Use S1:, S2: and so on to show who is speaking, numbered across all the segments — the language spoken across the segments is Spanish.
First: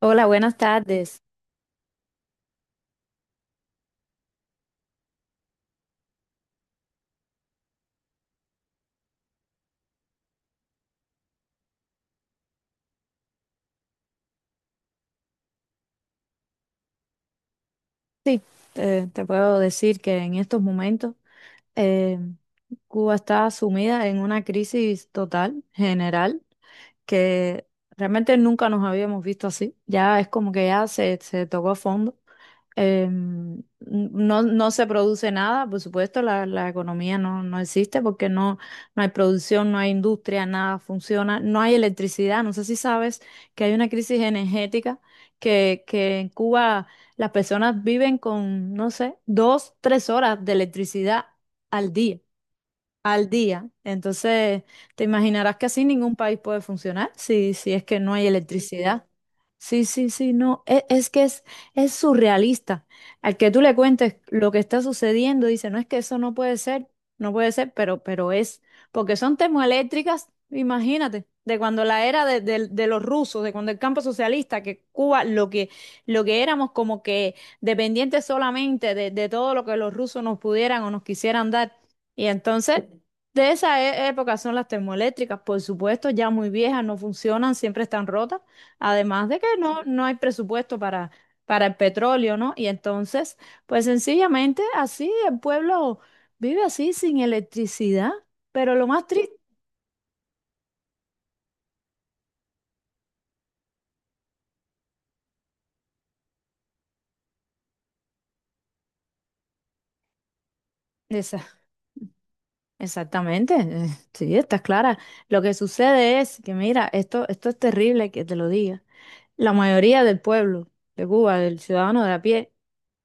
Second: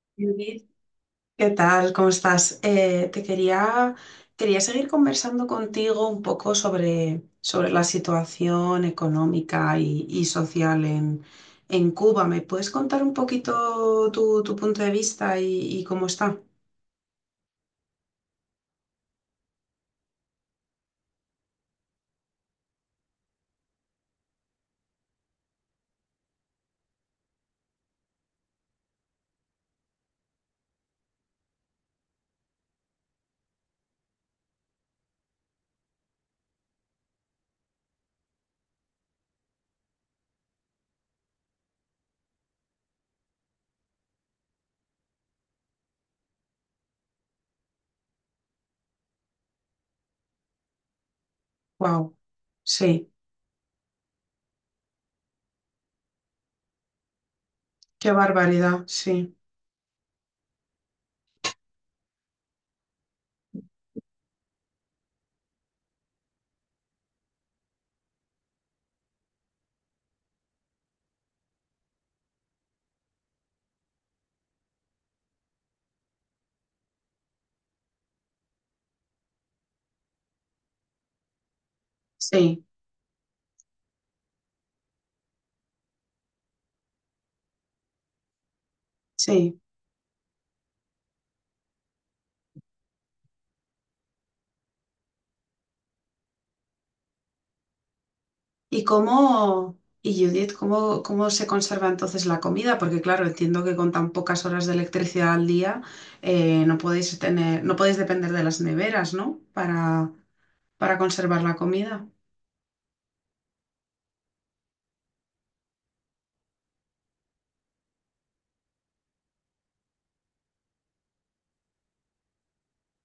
S1: Hola, buenas
S2: Judith,
S1: tardes.
S2: ¿qué tal? ¿Cómo estás? Quería seguir conversando contigo un poco sobre la situación económica y social en Cuba. ¿Me puedes contar un poquito tu punto de vista y cómo está?
S1: Sí, te puedo decir que en estos momentos eh, Cuba está sumida en una crisis total, general, que realmente nunca nos habíamos visto así. Ya es como que ya se tocó fondo. No se produce nada, por supuesto, la economía no existe porque no hay producción, no hay industria, nada funciona, no hay electricidad. No sé si sabes que hay una crisis energética que en Cuba las personas viven con, no sé, dos, tres horas de electricidad al
S2: Wow,
S1: día
S2: sí,
S1: al día. Entonces, te imaginarás que así ningún país puede funcionar si es que
S2: qué
S1: no hay
S2: barbaridad,
S1: electricidad.
S2: sí,
S1: Sí, sí, sí, no, es surrealista. Al que tú le cuentes lo que está sucediendo, dice, no es que eso no puede ser, no puede ser, pero es, porque son termoeléctricas, imagínate, de cuando la era de los rusos, de cuando el campo socialista, que Cuba, lo que éramos como que dependientes solamente de todo lo que los rusos nos pudieran o nos quisieran dar. Y
S2: sí,
S1: entonces, de esa época son las termoeléctricas, por supuesto, ya muy viejas, no funcionan, siempre están rotas, además de que
S2: sí.
S1: no hay presupuesto para el petróleo, ¿no? Y entonces, pues sencillamente así el pueblo vive así sin electricidad, pero
S2: ¿Y
S1: lo más triste,
S2: cómo, y Judith, ¿cómo se conserva entonces la comida? Porque claro, entiendo que con tan pocas horas de electricidad al día no podéis tener, no podéis depender de las neveras, ¿no? Para conservar la
S1: esa-
S2: comida.
S1: exactamente, sí, está clara. Lo que sucede es que, mira, esto es terrible que te lo diga. La mayoría del pueblo de Cuba, del ciudadano de a pie,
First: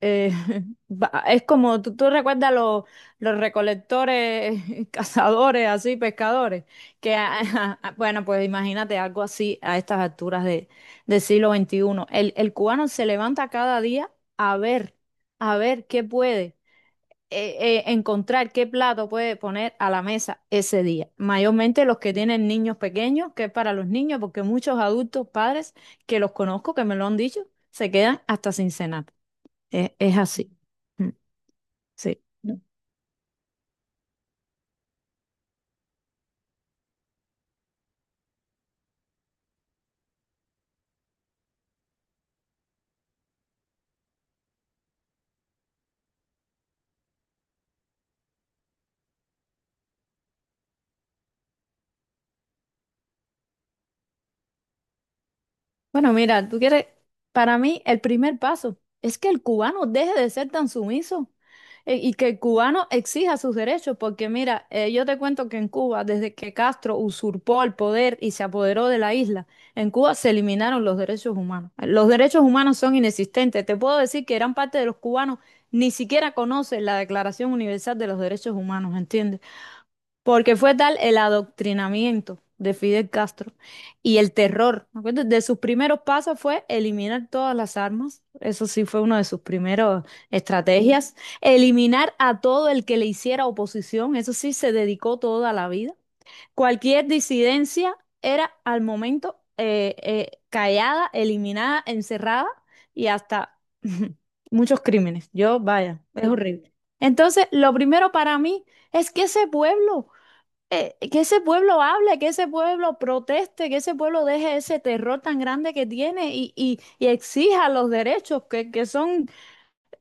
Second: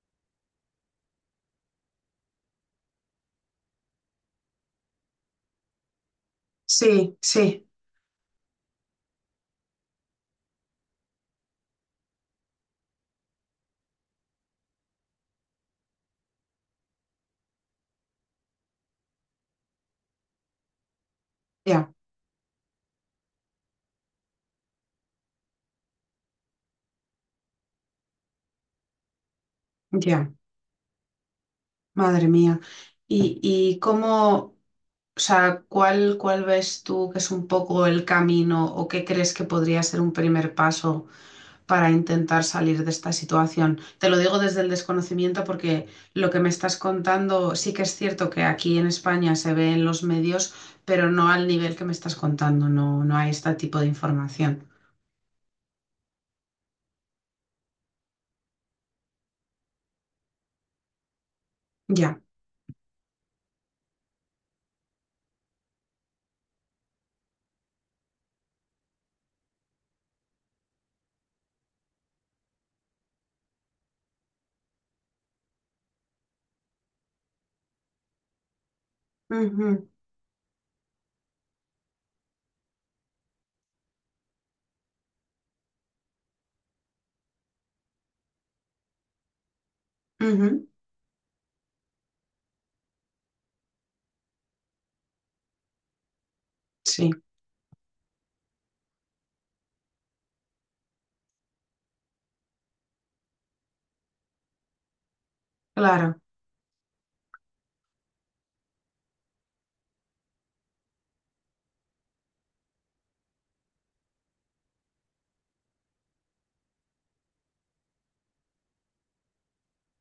S1: Eh, es como tú recuerdas los recolectores, cazadores, así, pescadores, que,
S2: Sí, sí,
S1: a- bueno, pues imagínate algo así a estas alturas del siglo XXI. El cubano se levanta cada día a ver, a ver qué puede encontrar, qué plato puede poner a la mesa ese día. Mayormente
S2: ya,
S1: los que tienen niños pequeños, que es para los niños, porque muchos adultos, padres que los conozco, que me lo han dicho, se quedan hasta sin cenar. Es
S2: ya,
S1: así. Mm. Sí.
S2: madre mía. ¿Y, y cómo, o sea, ¿cuál ves tú que es un poco el camino o qué crees que podría ser un primer paso para intentar salir de esta situación? Te lo digo desde el desconocimiento, porque lo que me estás contando sí que es cierto que aquí en España se ve en los medios, pero no al nivel que me estás contando, no, no hay este tipo de información.
S1: Bueno, mira, tú quieres, para mí el primer paso es que el cubano deje de ser tan sumiso y
S2: Ya.
S1: que el cubano exija sus derechos, porque mira, yo te cuento que en Cuba, desde que Castro usurpó el poder y se apoderó de la isla, en Cuba se eliminaron los derechos humanos. Los derechos humanos son inexistentes. Te puedo decir que gran parte de los cubanos ni siquiera conocen la Declaración Universal de los Derechos Humanos, ¿entiendes?
S2: Ujú,
S1: Porque fue tal el adoctrinamiento de Fidel Castro y el terror. ¿Me acuerdas? De sus primeros pasos fue eliminar todas las armas. Eso sí fue una de sus primeras
S2: ujú.
S1: estrategias. Eliminar a todo el que le hiciera oposición. Eso sí se dedicó toda la vida. Cualquier
S2: Sí,
S1: disidencia era al momento callada, eliminada, encerrada y hasta muchos crímenes. Yo, vaya,
S2: claro.
S1: es horrible. Entonces, lo primero para mí es que ese pueblo hable, que ese pueblo proteste, que ese pueblo deje ese terror tan grande que tiene y exija los derechos, que son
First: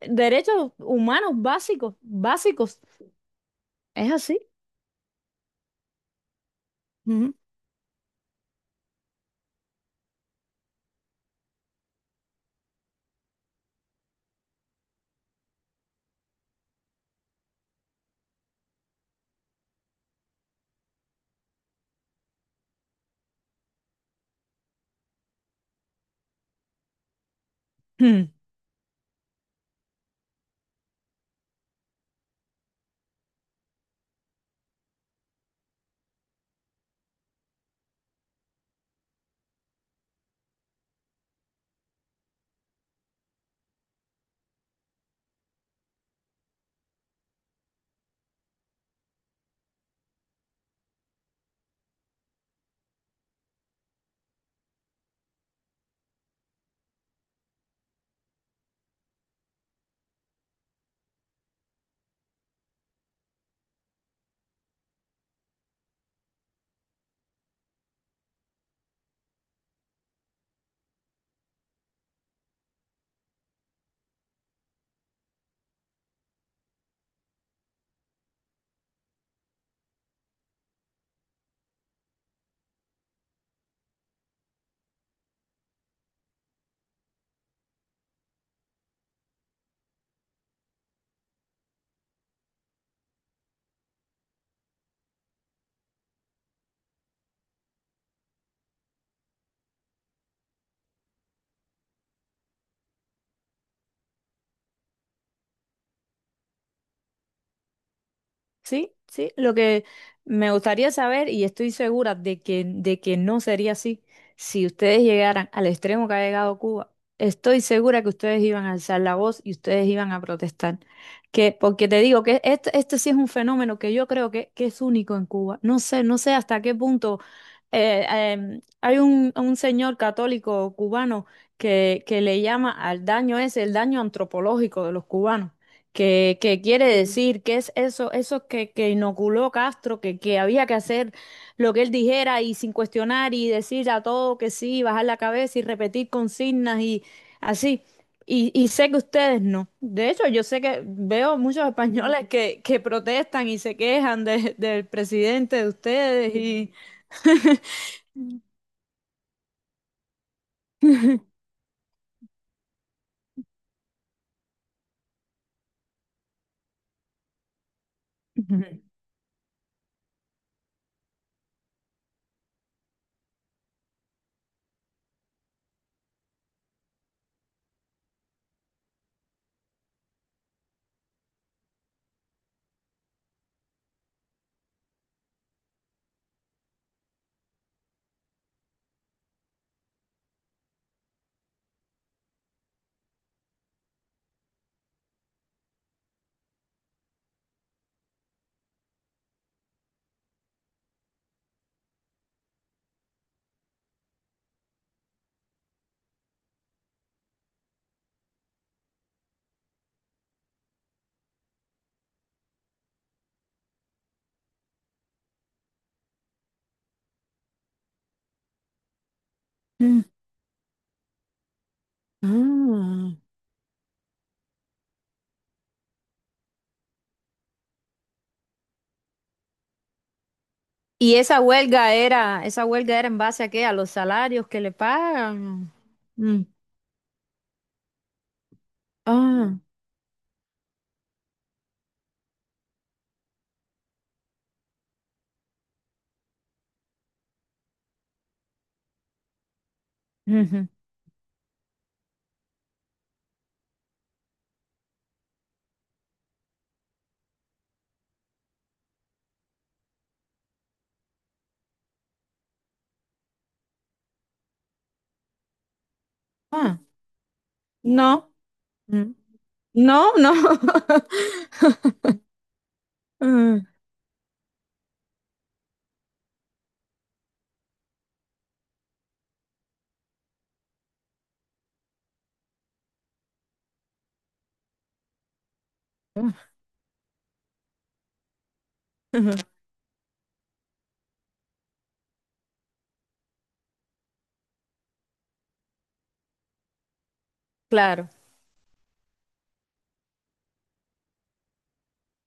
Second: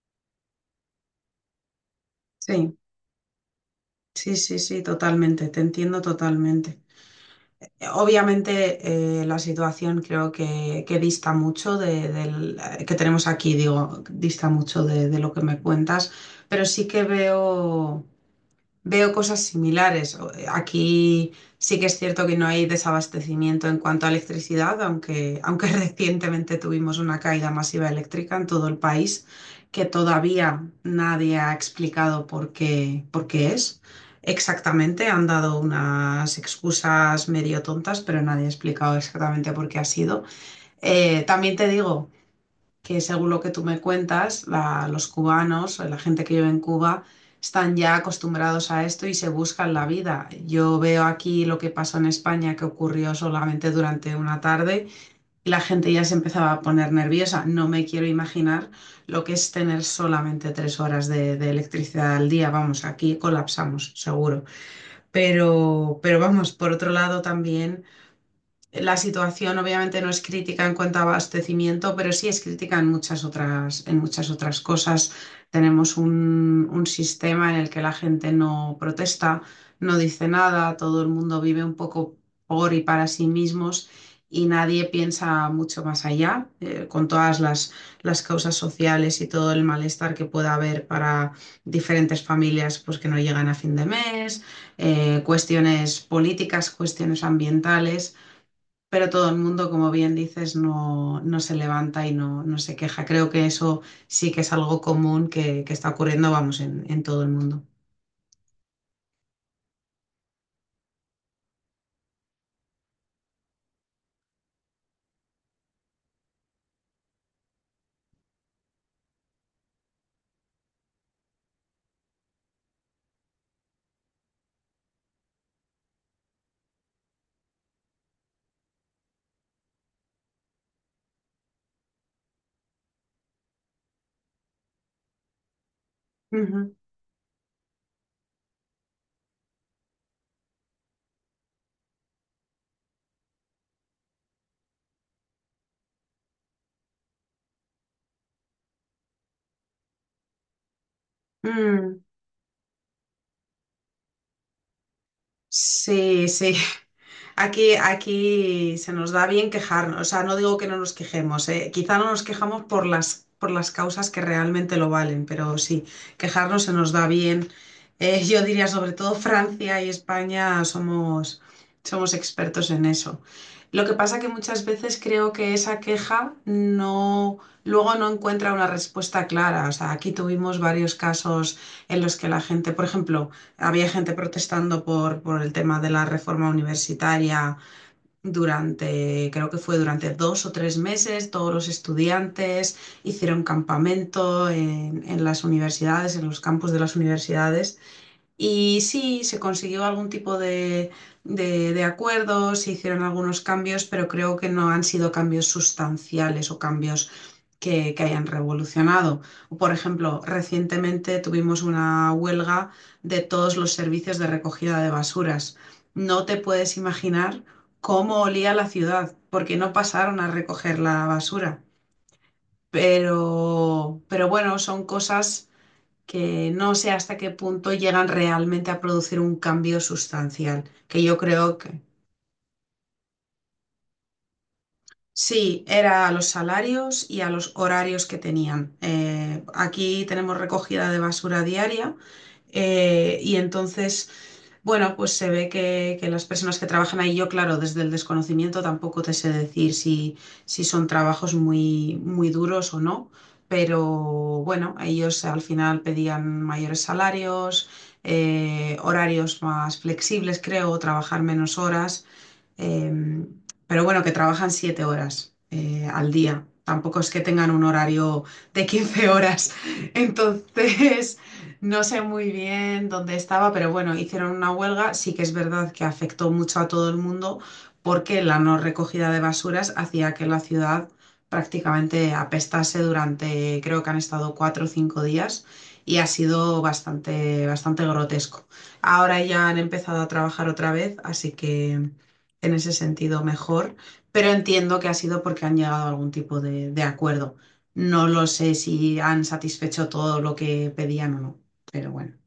S1: derechos humanos básicos,
S2: Sí,
S1: básicos. Es
S2: sí,
S1: así.
S2: sí, sí, totalmente, te entiendo totalmente. Obviamente la situación creo que dista mucho de, del que tenemos aquí, digo, dista mucho de lo que me cuentas, pero sí que veo, veo cosas similares. Aquí sí que es cierto que no hay desabastecimiento en cuanto a electricidad, aunque recientemente tuvimos una caída masiva
S1: Ujú.
S2: eléctrica en todo el país, que todavía nadie ha explicado por qué es. Exactamente, han dado unas excusas medio tontas, pero nadie ha explicado exactamente por qué ha sido. También te digo que según lo que tú me cuentas, los cubanos, la gente que vive en Cuba, están ya acostumbrados a esto y se buscan la vida. Yo veo aquí lo que pasó en España, que ocurrió solamente durante una tarde y la gente ya se empezaba a poner nerviosa. No me quiero imaginar lo que es tener solamente 3 horas de electricidad al día. Vamos, aquí colapsamos, seguro. Pero vamos, por otro lado también... La situación obviamente no es crítica en cuanto a abastecimiento, pero sí es crítica en muchas otras cosas. Tenemos un sistema en el que la gente no protesta, no dice nada, todo el mundo vive un poco por y para sí mismos y nadie piensa mucho más allá, con todas las causas sociales y todo el malestar que pueda haber para diferentes familias, pues, que no llegan a fin de mes, cuestiones políticas, cuestiones ambientales. Pero todo el mundo, como bien dices, no, no se levanta y no, no se queja. Creo que eso sí que es algo común que está ocurriendo, vamos, en todo el mundo.
S1: Sí, sí, lo que me gustaría saber, y estoy segura de que no sería así, si ustedes llegaran al extremo que ha llegado Cuba, estoy segura que ustedes iban a alzar la voz y ustedes iban a protestar. Que, porque te digo que este sí es un fenómeno que yo creo que es único en Cuba. No sé, no sé hasta qué punto eh, hay un señor católico cubano que le llama al daño ese, el daño antropológico de los cubanos. ¿Qué, qué
S2: Ujú.
S1: quiere decir? ¿Qué es eso? Eso que inoculó Castro, que había que hacer lo que él dijera y sin cuestionar y decir a todo que sí, bajar la cabeza y repetir consignas y así. Y sé que ustedes no. De hecho, yo sé que veo muchos
S2: Mm.
S1: españoles que protestan y se quejan del presidente de
S2: Sí,
S1: ustedes
S2: sí.
S1: y...
S2: Aquí, aquí se nos da bien quejarnos, o sea, no digo que no nos quejemos, quizá no nos quejamos por por las causas que realmente lo valen, pero sí, quejarnos se nos da bien. Yo diría sobre todo Francia y España somos, somos expertos en eso. Lo que pasa que muchas veces creo que esa queja no, luego no encuentra una respuesta clara. O sea, aquí tuvimos varios casos en los que la gente, por ejemplo, había gente protestando por el tema de la reforma universitaria durante, creo que fue durante 2 o 3 meses, todos los estudiantes hicieron campamento en las universidades, en los campus de las universidades. Y sí, se consiguió algún tipo de acuerdo, se hicieron algunos cambios, pero creo que no han sido cambios sustanciales o cambios que hayan revolucionado. O, por ejemplo, recientemente tuvimos una huelga de todos los servicios de recogida de basuras. No te puedes imaginar cómo olía la ciudad, porque no pasaron a recoger la basura.
S1: Ah.
S2: Pero bueno, son cosas que no sé hasta qué punto llegan realmente a producir un cambio sustancial, que
S1: ¿Y
S2: yo creo que...
S1: esa huelga era en base a qué? ¿A los salarios que le
S2: Sí,
S1: pagan?
S2: era a los
S1: Mm.
S2: salarios y a los horarios que tenían.
S1: Ah,
S2: Aquí tenemos recogida de basura diaria, y entonces, bueno, pues se ve que las personas que trabajan ahí, yo claro, desde el desconocimiento tampoco te sé decir si, si
S1: ujú.
S2: son trabajos muy, muy duros o no, pero bueno, ellos al final pedían mayores salarios, horarios más flexibles, creo, trabajar menos horas, eh, pero bueno, que trabajan 7 horas, al día.
S1: Ah,
S2: Tampoco es que tengan un horario
S1: no,
S2: de quince
S1: mm,
S2: horas.
S1: no, no.
S2: Entonces, no sé muy bien dónde estaba,
S1: Mm.
S2: pero bueno, hicieron una huelga. Sí que es verdad que afectó mucho a todo el mundo porque la no recogida de basuras hacía que la ciudad prácticamente apestase durante, creo que han estado 4 o 5 días, y ha sido bastante, bastante grotesco. Ahora ya han empezado a trabajar otra vez, así que en ese sentido mejor, pero entiendo que ha sido porque han llegado a algún tipo de acuerdo. No
S1: Claro,
S2: lo sé si han satisfecho todo lo que pedían o no, pero bueno.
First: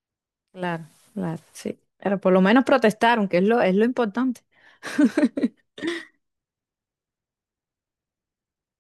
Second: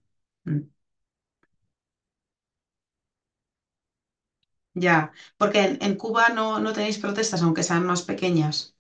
S2: Mm.
S1: claro, claro, sí. Pero por lo menos protestaron, que es lo importante.
S2: Ya, porque en Cuba no, no tenéis protestas, aunque sean más pequeñas.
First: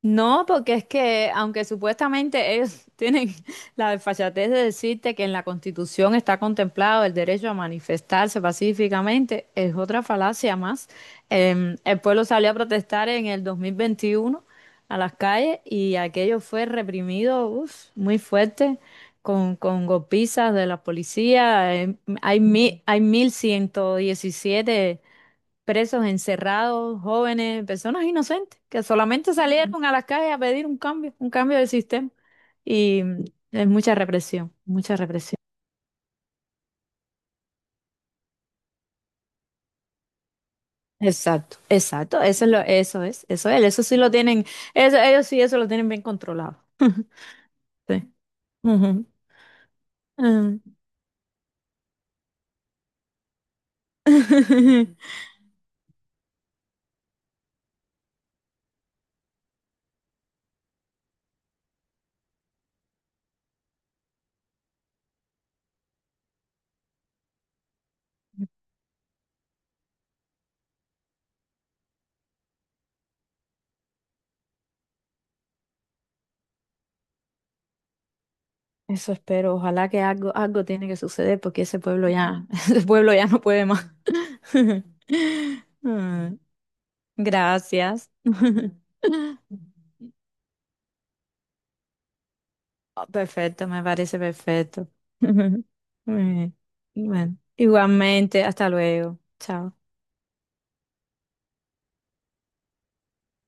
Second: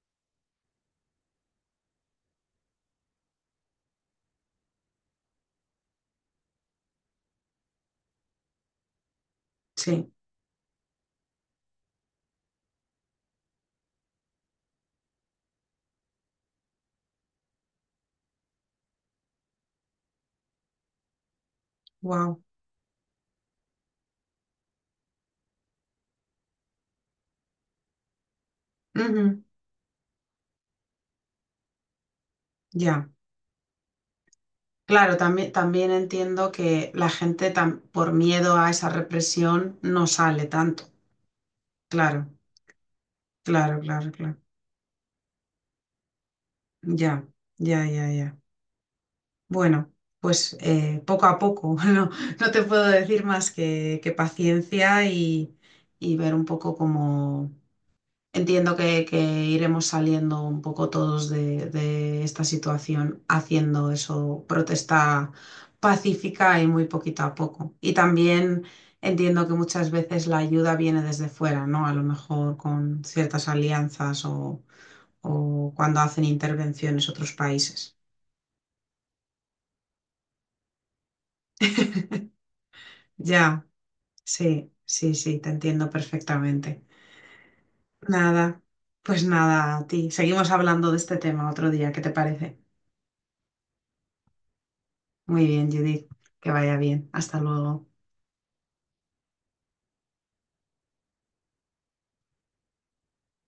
S1: No, porque es que, aunque supuestamente ellos tienen la desfachatez de decirte que en la Constitución está contemplado el derecho a manifestarse pacíficamente, es otra
S2: Sí,
S1: falacia más. El pueblo salió a protestar en el 2021 a las calles y aquello fue reprimido, uf, muy fuerte, con golpizas de la policía.
S2: wow.
S1: Hay 1117 presos, encerrados, jóvenes, personas inocentes que solamente
S2: Ujú,
S1: salieron a las calles a pedir un cambio del sistema. Y
S2: ya.
S1: mm, es mucha represión, mucha
S2: Claro,
S1: represión.
S2: también, también entiendo que la gente por miedo a esa represión no sale tanto.
S1: Exacto, exacto,
S2: Claro,
S1: eso es lo, eso es, eso es,
S2: claro,
S1: eso sí
S2: claro,
S1: lo
S2: claro.
S1: tienen, eso, ellos sí eso lo tienen bien controlado.
S2: Ya, ya, ya,
S1: Sí.
S2: ya.
S1: Ujú.
S2: Bueno, pues
S1: Mm.
S2: poco a poco, no, no te puedo decir más que paciencia y ver un poco cómo... Entiendo que iremos saliendo un poco todos de esta situación haciendo eso, protesta pacífica y muy poquito a poco. Y también entiendo que muchas veces la ayuda viene desde fuera, ¿no? A lo mejor con ciertas alianzas o cuando hacen intervenciones otros países.
S1: Eso espero, ojalá que algo, algo tiene que suceder porque ese pueblo ya, ese pueblo ya no
S2: Ya.
S1: puede más.
S2: Sí, sí, sí, te entiendo
S1: Mm.
S2: perfectamente.
S1: Gracias.
S2: Nada, pues nada, a ti. Seguimos hablando de este tema otro día, ¿qué te parece?
S1: Oh, perfecto, me parece perfecto.
S2: Muy
S1: Muy
S2: bien, Judith, que
S1: bien.
S2: vaya bien.
S1: Bueno,
S2: Hasta luego.
S1: igualmente, hasta luego. Chao.